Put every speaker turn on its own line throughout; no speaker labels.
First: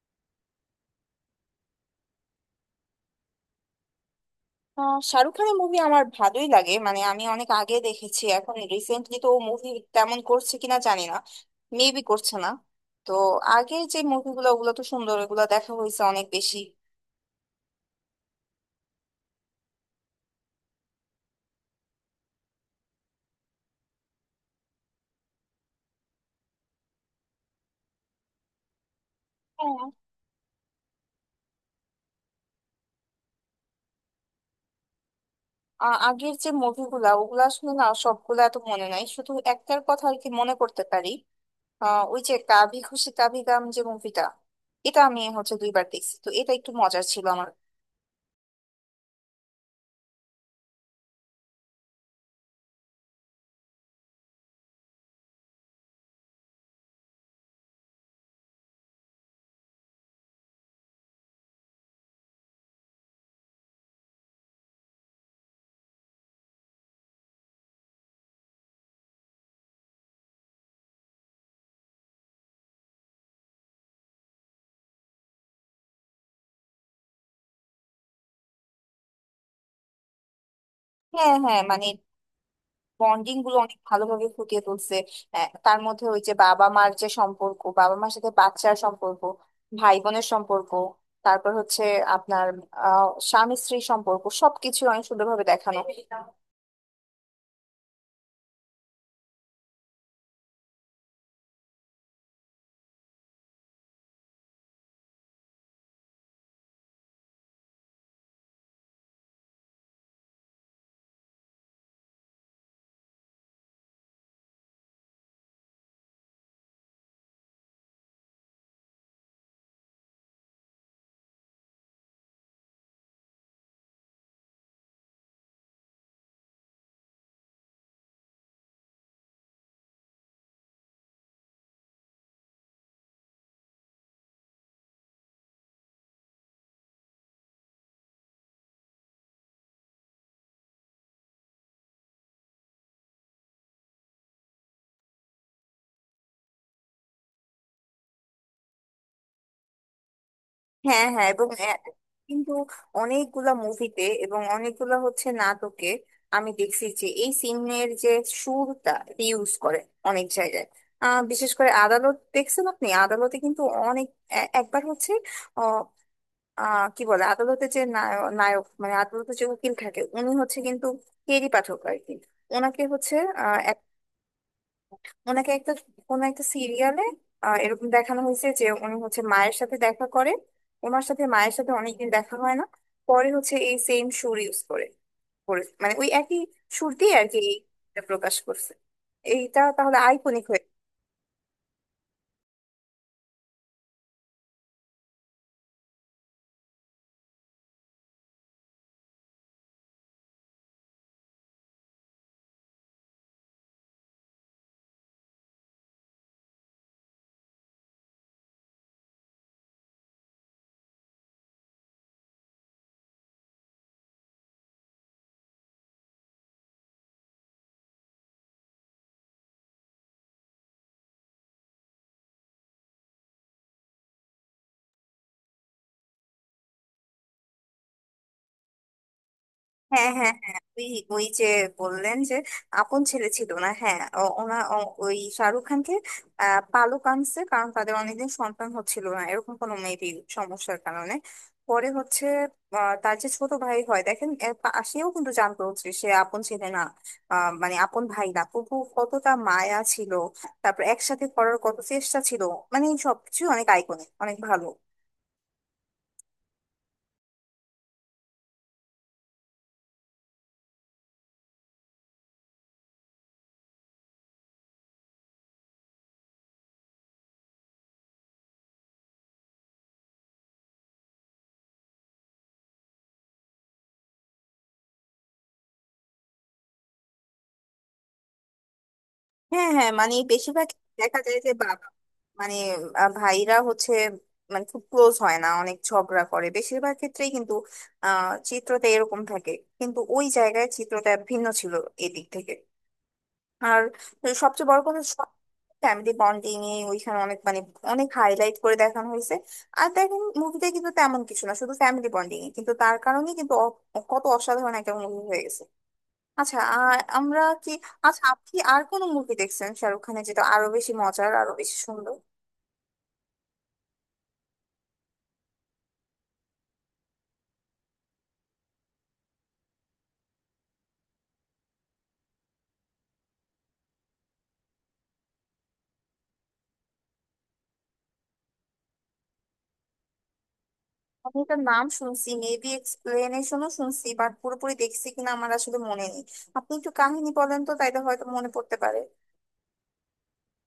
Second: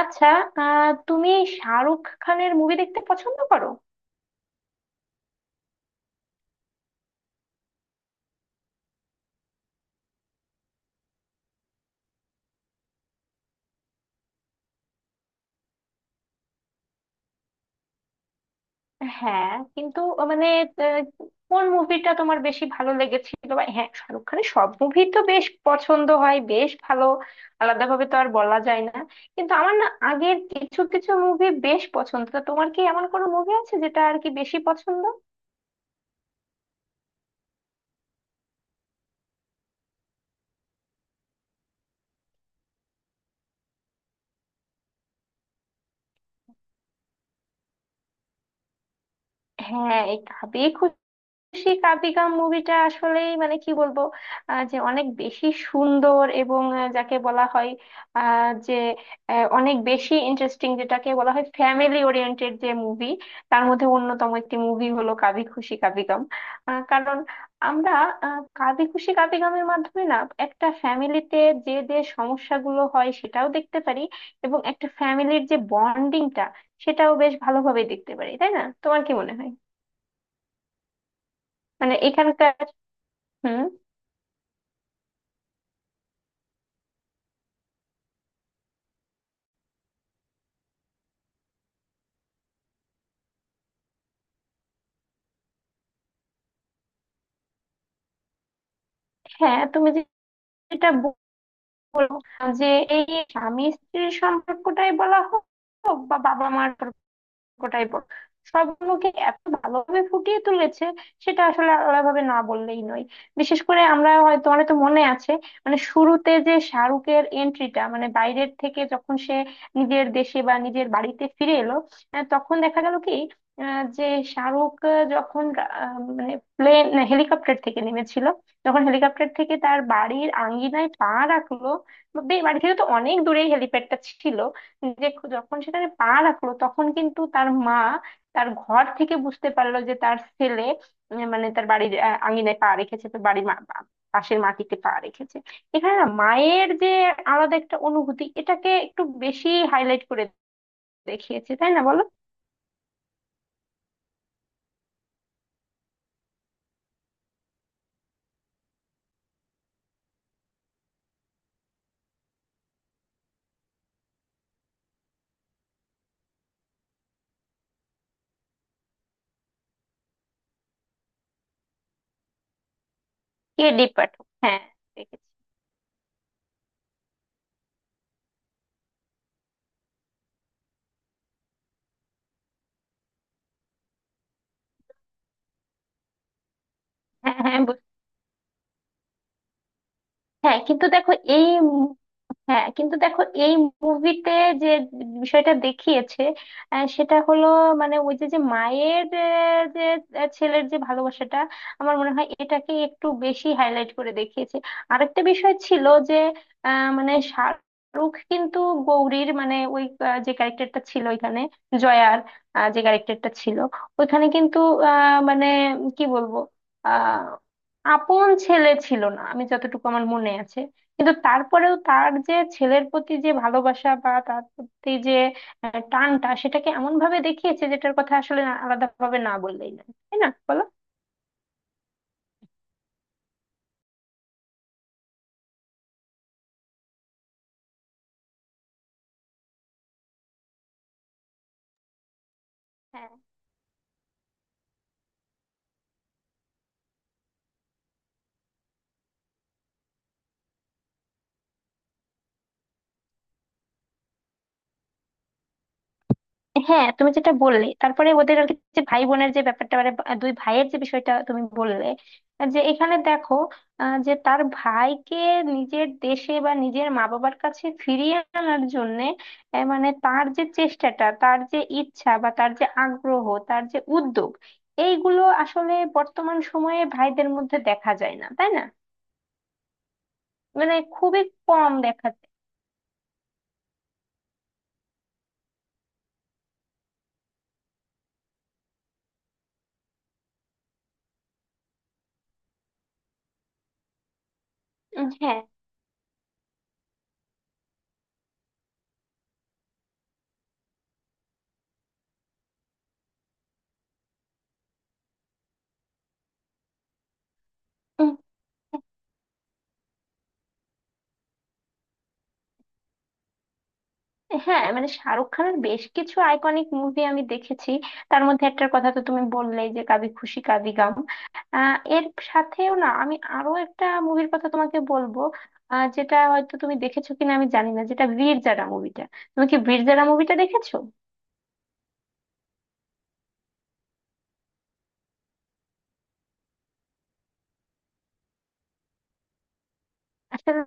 আচ্ছা। তুমি শাহরুখ খানের মুভি দেখতে পছন্দ করো?
শাহরুখ খানের মুভি আমার ভালোই লাগে। মানে আমি অনেক আগে দেখেছি, এখন রিসেন্টলি তো মুভি তেমন করছে কিনা জানি না, মেবি করছে না। তো আগের যে মুভিগুলো ওগুলো তো সুন্দর, ওগুলো দেখা হয়েছে অনেক বেশি।
হ্যাঁ, কিন্তু মানে আহ, কোন মুভিটা তোমার বেশি ভালো লেগেছিল? বা হ্যাঁ, শাহরুখ খানের সব মুভি তো বেশ পছন্দ হয়, বেশ ভালো। আলাদাভাবে তো আর বলা যায় না, কিন্তু আমার
হ্যাঁ।
না আগের কিছু কিছু মুভি বেশ পছন্দ। তা তোমার কি এমন কোনো মুভি আছে যেটা আর কি বেশি পছন্দ?
আগের যে মুভিগুলা ওগুলা আসলে না সবগুলা এত মনে নাই, শুধু একটার কথা আর কি মনে করতে পারি। ওই যে কাভি খুশি কাভি গাম, যে মুভিটা এটা আমি হচ্ছে দুইবার দেখছি, তো এটা একটু মজার ছিল আমার।
হ্যাঁ, এই কাবে সেই কাবিগাম মুভিটা আসলেই মানে কি বলবো, যে অনেক বেশি সুন্দর। এবং আহ, যাকে বলা হয় আহ, যে আহ, অনেক বেশি ইন্টারেস্টিং, যেটাকে বলা হয় ফ্যামিলি ওরিয়েন্টেড যে মুভি, তার মধ্যে অন্যতম একটি মুভি হলো কাবি খুশি কাবিগাম। কারণ আমরা কাবি খুশি কাবিগামের মাধ্যমে না একটা ফ্যামিলিতে যে যে সমস্যাগুলো হয় সেটাও দেখতে পারি, এবং একটা ফ্যামিলির যে বন্ডিংটা সেটাও বেশ ভালোভাবে দেখতে পারি। তাই না, তোমার কি মনে হয়?
হ্যাঁ, হ্যাঁ, মানে
মানে এখানকার
বন্ডিং গুলো
হুম।
অনেক ভালোভাবে ফুটিয়ে তুলছে। তার মধ্যে ওই যে বাবা মার যে সম্পর্ক, বাবা মার সাথে বাচ্চার সম্পর্ক, ভাই বোনের সম্পর্ক, তারপর হচ্ছে আপনার স্বামী স্ত্রীর সম্পর্ক, সবকিছু অনেক সুন্দরভাবে দেখানো।
হ্যাঁ, তুমি যে- যেটা বলো যে এই স্বামী স্ত্রীর সম্পর্কটাই বলা হোক বা বাবা মার গোটাই বল, সবগুলোকে এত ভালোভাবে ফুটিয়ে তুলেছে, সেটা আসলে আলাদাভাবে না বললেই নয়। বিশেষ করে আমরা হয়তো, তোমার তো মনে আছে, মানে শুরুতে যে শাহরুখের এন্ট্রিটা, মানে বাইরের থেকে যখন সে নিজের দেশে বা নিজের বাড়িতে ফিরে এলো, তখন দেখা গেল কি আহ, যে শাহরুখ আহ, যখন আহ, মানে প্লেন হেলিকপ্টার থেকে নেমেছিল, যখন হেলিকপ্টার থেকে তার বাড়ির আঙ্গিনায় পা রাখলো। বা বাড়ি থেকে তো অনেক দূরেই হেলিপ্যাডটা ছিল, যখন সেখানে পা রাখলো তখন কিন্তু তার মা তার ঘর থেকে বুঝতে পারলো যে তার ছেলে মানে তার বাড়ির আঙিনায় পা রেখেছে। তো বাড়ির পাশের মাটিতে পা রেখেছে, এখানে না মায়ের যে আলাদা একটা অনুভূতি, এটাকে একটু বেশি হাইলাইট করে
হ্যাঁ, হ্যাঁ, এবং
দেখিয়েছে। তাই না, বলো?
কিন্তু অনেকগুলা মুভিতে এবং অনেকগুলা হচ্ছে নাটকে আমি দেখছি যে এই সিনের যে সুরটা ইউজ করে অনেক জায়গায়। বিশেষ করে আদালত দেখছেন, আপনি আদালতে কিন্তু অনেক একবার হচ্ছে কি বলে, আদালতে যে নায়ক, মানে আদালতে যে উকিল থাকে উনি হচ্ছে কিন্তু কেরি পাঠক আর কি। ওনাকে হচ্ছে আহ,
কে
এক-
ডি পাঠক, হ্যাঁ দেখেছি।
ওনাকে একটা কোন একটা সিরিয়ালে এরকম দেখানো হয়েছে যে উনি হচ্ছে মায়ের সাথে দেখা করে, ওনার সাথে মায়ের সাথে অনেকদিন দেখা হয় না। পরে হচ্ছে এই সেম সুর ইউজ করে করে- মানে ওই একই সুর দিয়ে আর
হ্যাঁ
কি
হ্যাঁ বুঝ-
এইটা প্রকাশ করছে। এইটা তাহলে আইকনিক।
হ্যাঁ, কিন্তু দেখো এই হ্যাঁ কিন্তু দেখো এই মুভিতে যে বিষয়টা দেখিয়েছে সেটা হলো মানে ওই যে যে মায়ের ছেলের যে ভালোবাসাটা, আমার মনে হয় এটাকে একটু বেশি হাইলাইট করে দেখিয়েছে। আরেকটা বিষয় ছিল যে, মানে শাহরুখ কিন্তু গৌরীর, মানে ওই যে ক্যারেক্টারটা ছিল ওইখানে, জয়ার যে ক্যারেক্টারটা ছিল ওইখানে, কিন্তু মানে কি বলবো, আহ আপন ছেলে ছিল না, আমি যতটুকু আমার মনে আছে। কিন্তু তারপরেও তার যে ছেলের প্রতি যে ভালোবাসা বা তার প্রতি যে টানটা, সেটাকে এমন ভাবে দেখিয়েছে যেটার কথা আসলে আলাদাভাবে না বললেই না।
হ্যাঁ,
তাই না,
হ্যাঁ, হ্যাঁ,
বলো?
ওই ওই যে বললেন যে আপন ছেলে ছিল না, হ্যাঁ, ওই শাহরুখ খানকে পালক আনছে, কারণ তাদের অনেকদিন সন্তান হচ্ছিল না এরকম কোনো মেবি সমস্যার কারণে। পরে হচ্ছে তার যে ছোট ভাই হয় দেখেন সেও কিন্তু জানতো হচ্ছে সে আপন ছেলে না। মানে আপন ভাই না তবু কতটা মায়া ছিল, তারপর একসাথে করার কত চেষ্টা ছিল, মানে সবকিছু অনেক আইকনিক, অনেক ভালো।
হ্যাঁ, তুমি যেটা বললে, তারপরে ওদের আর কি যে ভাই বোনের যে ব্যাপারটা, মানে দুই ভাইয়ের যে বিষয়টা তুমি বললে, যে এখানে দেখো যে তার ভাইকে নিজের দেশে বা নিজের মা বাবার কাছে ফিরিয়ে আনার জন্য মানে তার যে চেষ্টাটা, তার যে ইচ্ছা বা তার যে আগ্রহ, তার যে উদ্যোগ, এইগুলো আসলে বর্তমান সময়ে ভাইদের মধ্যে দেখা যায় না, তাই না?
হ্যাঁ, হ্যাঁ, মানে বেশিরভাগ
মানে
দেখা
খুবই
যায় যে
কম
বাবা
দেখা যায়।
মানে ভাইরা হচ্ছে মানে খুব ক্লোজ হয় না, অনেক ঝগড়া করে বেশিরভাগ ক্ষেত্রেই। কিন্তু চিত্রতে এরকম থাকে, কিন্তু ওই জায়গায় চিত্রটা ভিন্ন ছিল এদিক থেকে। আর সবচেয়ে বড় কথা সব
হ্যাঁ,
ফ্যামিলি বন্ডিং এ ওইখানে অনেক মানে অনেক হাইলাইট করে দেখানো হয়েছে। আর দেখেন মুভিতে কিন্তু তেমন কিছু না, শুধু ফ্যামিলি বন্ডিং, কিন্তু তার কারণে কিন্তু কত অসাধারণ একটা মুভি হয়েছে। আচ্ছা আর আমরা কি আচ্ছা, আপনি আর কোন মুভি দেখছেন শাহরুখ খানের, যেটা আরো বেশি মজার, আরো বেশি সুন্দর?
হ্যাঁ মানে শাহরুখ খানের বেশ কিছু আইকনিক মুভি আমি দেখেছি। তার মধ্যে একটার কথা তো তুমি বললেই, যে কাবি খুশি কাবি গাম। এর সাথেও না আমি আরো একটা মুভির কথা তোমাকে বলবো, যেটা হয়তো তুমি দেখেছো কিনা আমি জানি না, যেটা বীর জারা মুভিটা। তুমি কি বীর জারা মুভিটা দেখেছো?
আমি এটার নাম শুনছি, মেবি এক্সপ্লেনেশনও শুনছি, বাট পুরোপুরি দেখছি কিনা আমার আসলে মনে নেই। আপনি একটু কাহিনী বলেন তো, তাইলে হয়তো মনে পড়তে পারে।
আসলে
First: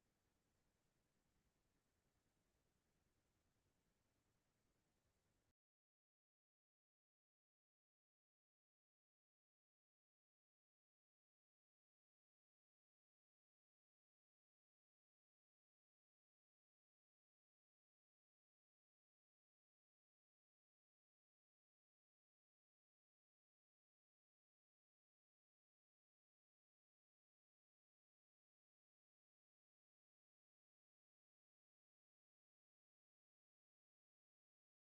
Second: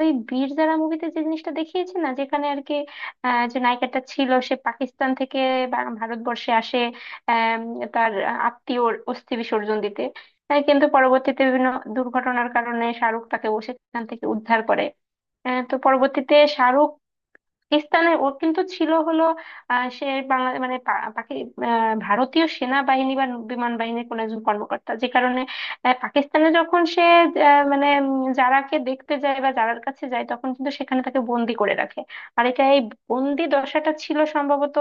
ওই বীর যারা মুভিতে যে জিনিসটা দেখিয়েছে না, যেখানে আর কি যে নায়িকাটা ছিল সে পাকিস্তান থেকে ভারতবর্ষে আসে আম, তার আত্মীয় অস্থি বিসর্জন দিতে। কিন্তু পরবর্তীতে বিভিন্ন দুর্ঘটনার কারণে শাহরুখ তাকে ও সেখান থেকে উদ্ধার করে। তো পরবর্তীতে শাহরুখ স্থানে ওর কিন্তু ছিল হলো সে বাংলা মানে ভারতীয় সেনাবাহিনী বা বিমান বাহিনীর কোন একজন কর্মকর্তা, যে কারণে পাকিস্তানে যখন সে যারাকে দেখতে যায় বা যারার কাছে যায়, তখন কিন্তু সেখানে তাকে বন্দি করে রাখে। আর এটা এই বন্দি দশাটা ছিল সম্ভবত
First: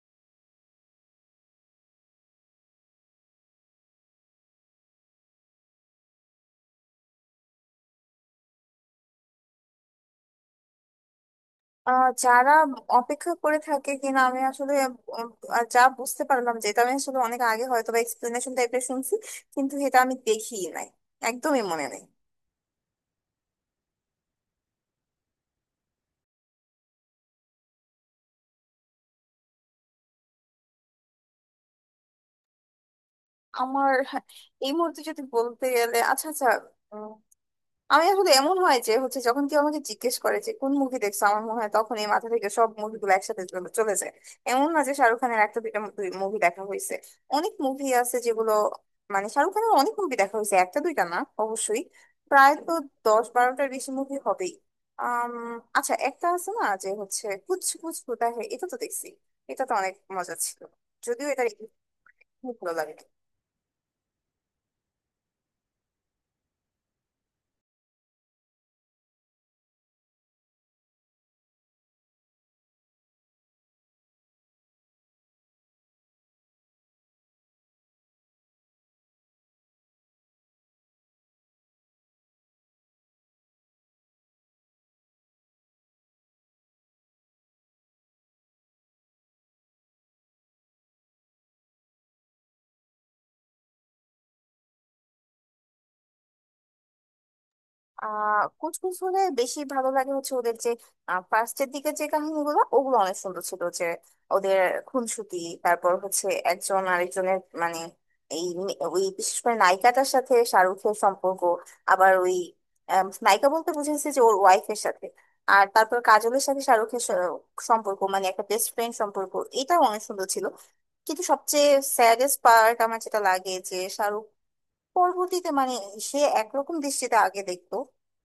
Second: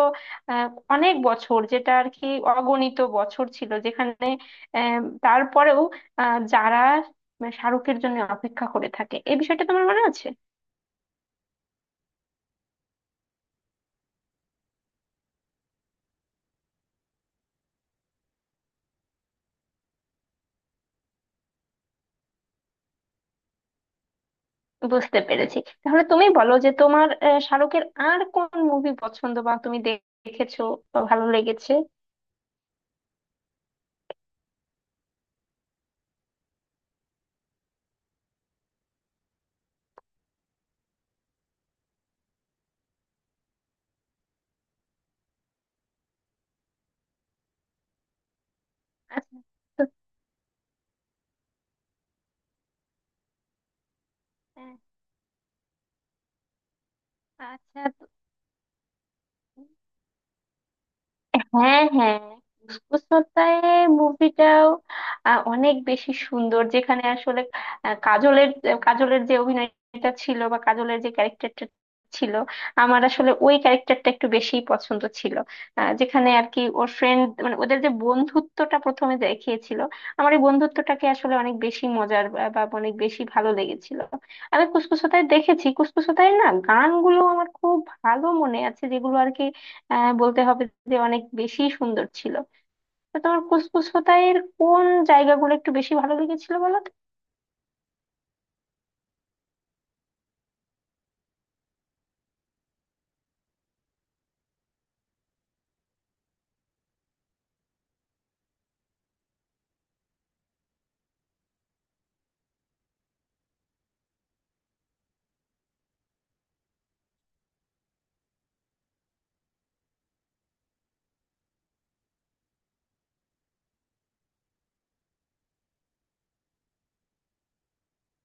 আহ, অনেক বছর, যেটা আর কি অগণিত বছর ছিল, যেখানে আহ, তারপরেও যারা মানে শাহরুখের জন্য অপেক্ষা করে থাকে। এই বিষয়টা তোমার মনে আছে?
যারা অপেক্ষা করে থাকে কিনা আমি আসলে উম, যা বুঝতে পারলাম, যেটা আমি আসলে অনেক আগে হয়তো বা এক্সপ্লেনেশন টাইপের শুনছি, কিন্তু এটা আমি দেখিই নাই, একদমই মনে নেই।
বুঝতে পেরেছি। তাহলে তুমি বলো যে তোমার শাহরুখের আর কোন মুভি পছন্দ বা তুমি দেখেছো বা ভালো লেগেছে?
আমার এই মুহূর্তে যদি বলতে গেলে, আচ্ছা আচ্ছা, আমি আসলে এমন হয় যে হচ্ছে যখন কেউ আমাকে জিজ্ঞেস করে যে কোন মুভি দেখছো, আমার মনে হয় তখন এই মাথা থেকে সব মুভিগুলো একসাথে চলে চলে যায়। এমন না যে শাহরুখ খানের একটা দুইটা মুভি দেখা হয়েছে, অনেক মুভি আছে যেগুলো, মানে
আচ্ছা
শাহরুখ খানের
তো,
অনেক মুভি দেখা হয়েছে, একটা দুইটা না। অবশ্যই প্রায় তো দশ বারোটার বেশি মুভি হবেই।
আহ,
আম, আচ্ছা একটা আছে না যে হচ্ছে কুছ
আচ্ছা।
কুছ হোতা হ্যায়, এটা তো দেখছি। এটা তো অনেক মজা ছিল, যদিও এটা
হ্যাঁ, হ্যাঁ
খুব ভালো লাগে।
ফুসফুস হত্যায় মুভিটাও অনেক বেশি সুন্দর, যেখানে আসলে আহ, কাজলের কাজলের যে অভিনয়টা ছিল বা কাজলের যে ক্যারেক্টারটা ছিল, আমার আসলে ওই ক্যারেক্টারটা একটু বেশি পছন্দ ছিল। যেখানে আর কি ওর ফ্রেন্ড মানে ওদের যে বন্ধুত্বটা প্রথমে দেখিয়েছিল, আমার এই বন্ধুত্বটাকে আসলে অনেক বেশি মজার বা বা অনেক বেশি ভালো লেগেছিল। আমি কুসকুস হোতায় দেখেছি, কুসকুস হোতায় না গানগুলো আমার খুব ভালো মনে আছে, যেগুলো আর কি বলতে হবে যে অনেক বেশি সুন্দর ছিল। তো তোমার কুসকুস হোতাইয়ের কোন জায়গাগুলো একটু বেশি ভালো লেগেছিল, বলো তো?
কুচকুচ হলে বেশি ভালো লাগে হচ্ছে ওদের যে ফার্স্টের দিকে যে কাহিনীগুলো, ওগুলো অনেক সুন্দর ছিল, যে ওদের খুনসুটি, তারপর হচ্ছে একজন আরেকজনের মানে ওই বিশেষ করে নায়িকাটার সাথে শাহরুখের সম্পর্ক, আবার ওই নায়িকা বলতে বুঝেছি যে ওর ওয়াইফের সাথে। আর তারপর কাজলের সাথে শাহরুখের সম্পর্ক, মানে একটা বেস্ট ফ্রেন্ড সম্পর্ক, এটাও অনেক সুন্দর ছিল। কিন্তু সবচেয়ে স্যাডেস্ট পার্ট আমার যেটা লাগে, যে শাহরুখ পরবর্তীতে মানে সে একরকম দৃষ্টিতে আগে দেখতো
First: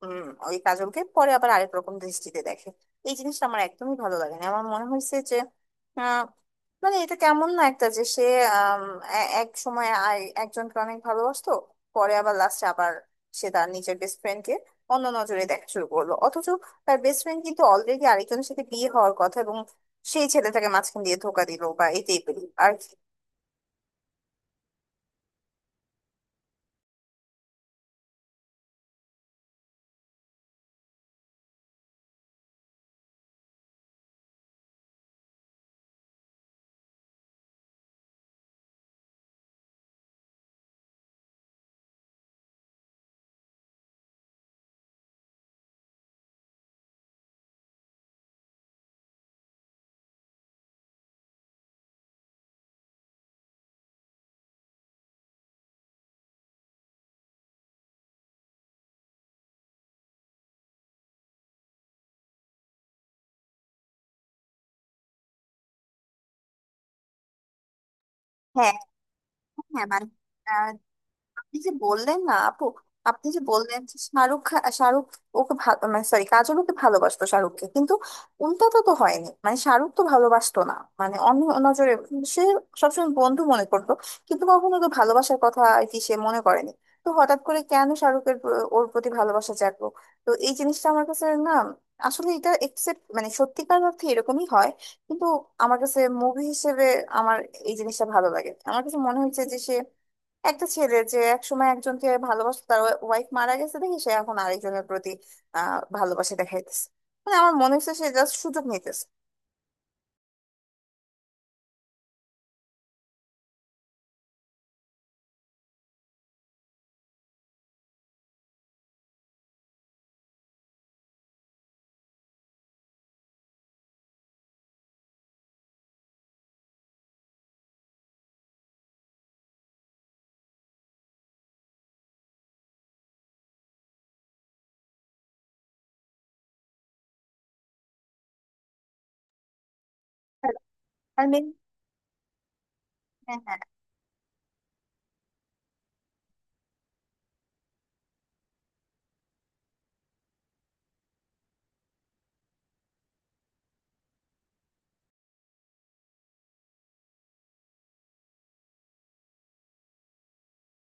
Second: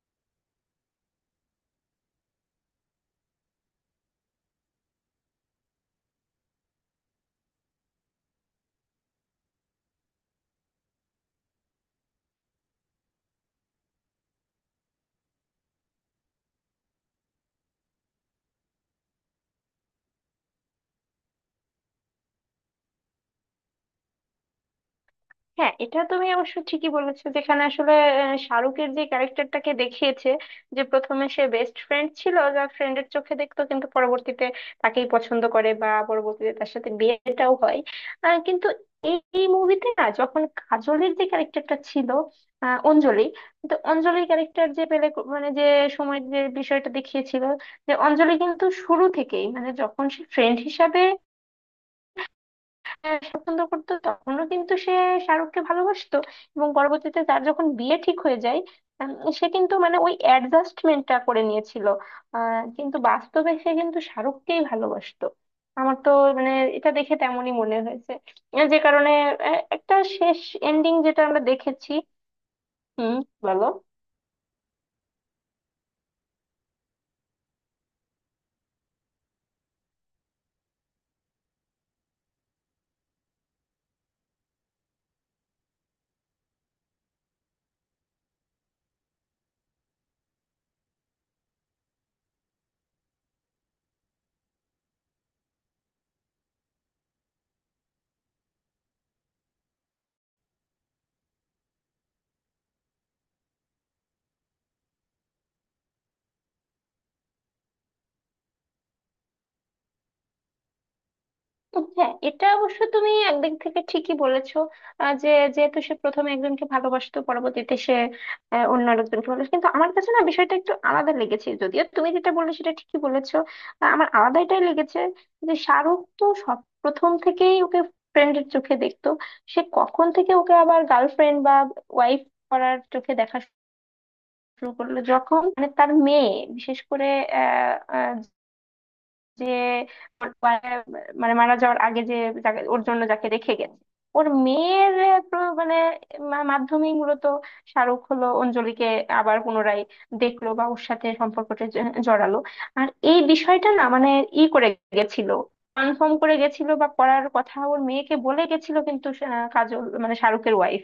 ওই কাজলকে, পরে আবার আরেক রকম দৃষ্টিতে দেখে। এই জিনিসটা আমার একদমই ভালো লাগে না, আমার মনে হয়েছে যে আহ, মানে এটা কেমন না একটা, যে সে আম, এক সময় একজনকে অনেক ভালোবাসতো, পরে আবার লাস্টে আবার সে তার নিজের বেস্ট ফ্রেন্ড কে অন্য নজরে দেখা শুরু করলো, অথচ তার বেস্ট ফ্রেন্ড কিন্তু অলরেডি আরেকজনের সাথে বিয়ে হওয়ার কথা, এবং সেই ছেলেটাকে মাঝখান দিয়ে ধোকা দিল বা এই টাইপের আর কি।
হ্যাঁ, এটা তুমি অবশ্য ঠিকই বলেছো, যেখানে আসলে শাহরুখের যে ক্যারেক্টারটাকে দেখিয়েছে, যে প্রথমে সে বেস্ট ফ্রেন্ড ছিল, যা ফ্রেন্ডের চোখে দেখতো কিন্তু পরবর্তীতে তাকেই পছন্দ করে বা পরবর্তীতে তার সাথে বিয়েটাও হয়। কিন্তু এই এই মুভিতে না যখন কাজলের যে ক্যারেক্টারটা ছিল, অঞ্জলি, তো অঞ্জলির ক্যারেক্টার যে পেলে মানে যে সময় যে বিষয়টা দেখিয়েছিল, যে অঞ্জলি কিন্তু শুরু থেকেই মানে যখন সে ফ্রেন্ড হিসাবে হ্যাঁ, পছন্দ করতো, তখনও কিন্তু সে শাহরুখকে ভালোবাসতো। এবং পরবর্তীতে তার যখন বিয়ে ঠিক হয়ে যায় উম, সে কিন্তু মানে ওই অ্যাডজাস্টমেন্টটা করে নিয়েছিল, কিন্তু বাস্তবে সে কিন্তু শাহরুখকেই ভালোবাসতো। আমার তো মানে এটা দেখে তেমনই মনে হয়েছে।
হ্যাঁ,
যে কারণে
হ্যাঁ,
একটা
মানে
শেষ এন্ডিং যেটা আমরা
আপনি যে
দেখেছি।
বললেন না আপু,
হুম,
আপনি যে
বলো।
বললেন যে শাহরুখ ওকে ভালো মানে সরি কাজল ওকে ভালোবাসতো শাহরুখকে, কিন্তু উল্টাটা তো হয়নি, মানে শাহরুখ তো ভালোবাসতো না, মানে অন্য নজরে সে সবসময় বন্ধু মনে করতো, কিন্তু কখনো তো ভালোবাসার কথা আর কি সে মনে করেনি। তো হঠাৎ করে কেন শাহরুখের ওর প্রতি ভালোবাসা জাগলো? তো এই জিনিসটা আমার কাছে না, আসলে এটা একসেপ্ট মানে সত্যিকার অর্থে এরকমই হয়, কিন্তু আমার কাছে মুভি হিসেবে আমার এই জিনিসটা ভালো লাগে। আমার কাছে মনে হয়েছে যে সে একটা ছেলে যে একসময় একজনকে ভালোবাসতো, তার ওয়াইফ মারা গেছে, দেখি সে এখন আরেকজনের প্রতি ভালোবাসা দেখাইতেছে, মানে আমার মনে হচ্ছে সে জাস্ট সুযোগ নিতেছে।
হ্যাঁ, এটা অবশ্য তুমি একদিক থেকে ঠিকই বলেছো যে যেহেতু সে প্রথমে একজনকে ভালোবাসতো, পরবর্তীতে সে অন্য আরেকজনকে ভালোবাসে। কিন্তু আমার কাছে না বিষয়টা একটু আলাদা লেগেছে, যদিও তুমি যেটা বললে সেটা ঠিকই বলেছো। আমার আলাদা এটাই লেগেছে যে শাহরুখ তো সব প্রথম থেকেই ওকে ফ্রেন্ডের চোখে দেখতো, সে কখন থেকে ওকে আবার গার্লফ্রেন্ড বা ওয়াইফ করার চোখে দেখা শুরু করলো, যখন মানে তার মেয়ে, বিশেষ করে যে ওর বা-
আর
মানে
মেন
মারা যাওয়ার আগে যে ওর জন্য যাকে রেখে গেছে, ওর মেয়ের মানে মাধ্যমেই মূলত শাহরুখ হলো অঞ্জলিকে আবার পুনরায় দেখলো বা ওর সাথে সম্পর্কটা জড়ালো। আর এই বিষয়টা না মানে ই করে গেছিল, কনফার্ম করে গেছিল বা করার কথা ওর মেয়েকে বলে গেছিল, কাজল মানে শাহরুখের ওয়াইফ,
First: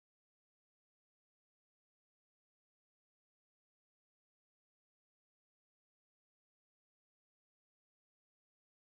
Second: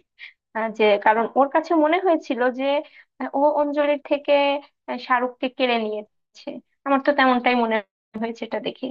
যে কারণ ওর কাছে মনে হয়েছিল যে ও অঞ্জলির থেকে শাহরুখকে কেড়ে নিয়েছে। আমার তো তেমনটাই মনে হয়েছে এটা দেখে।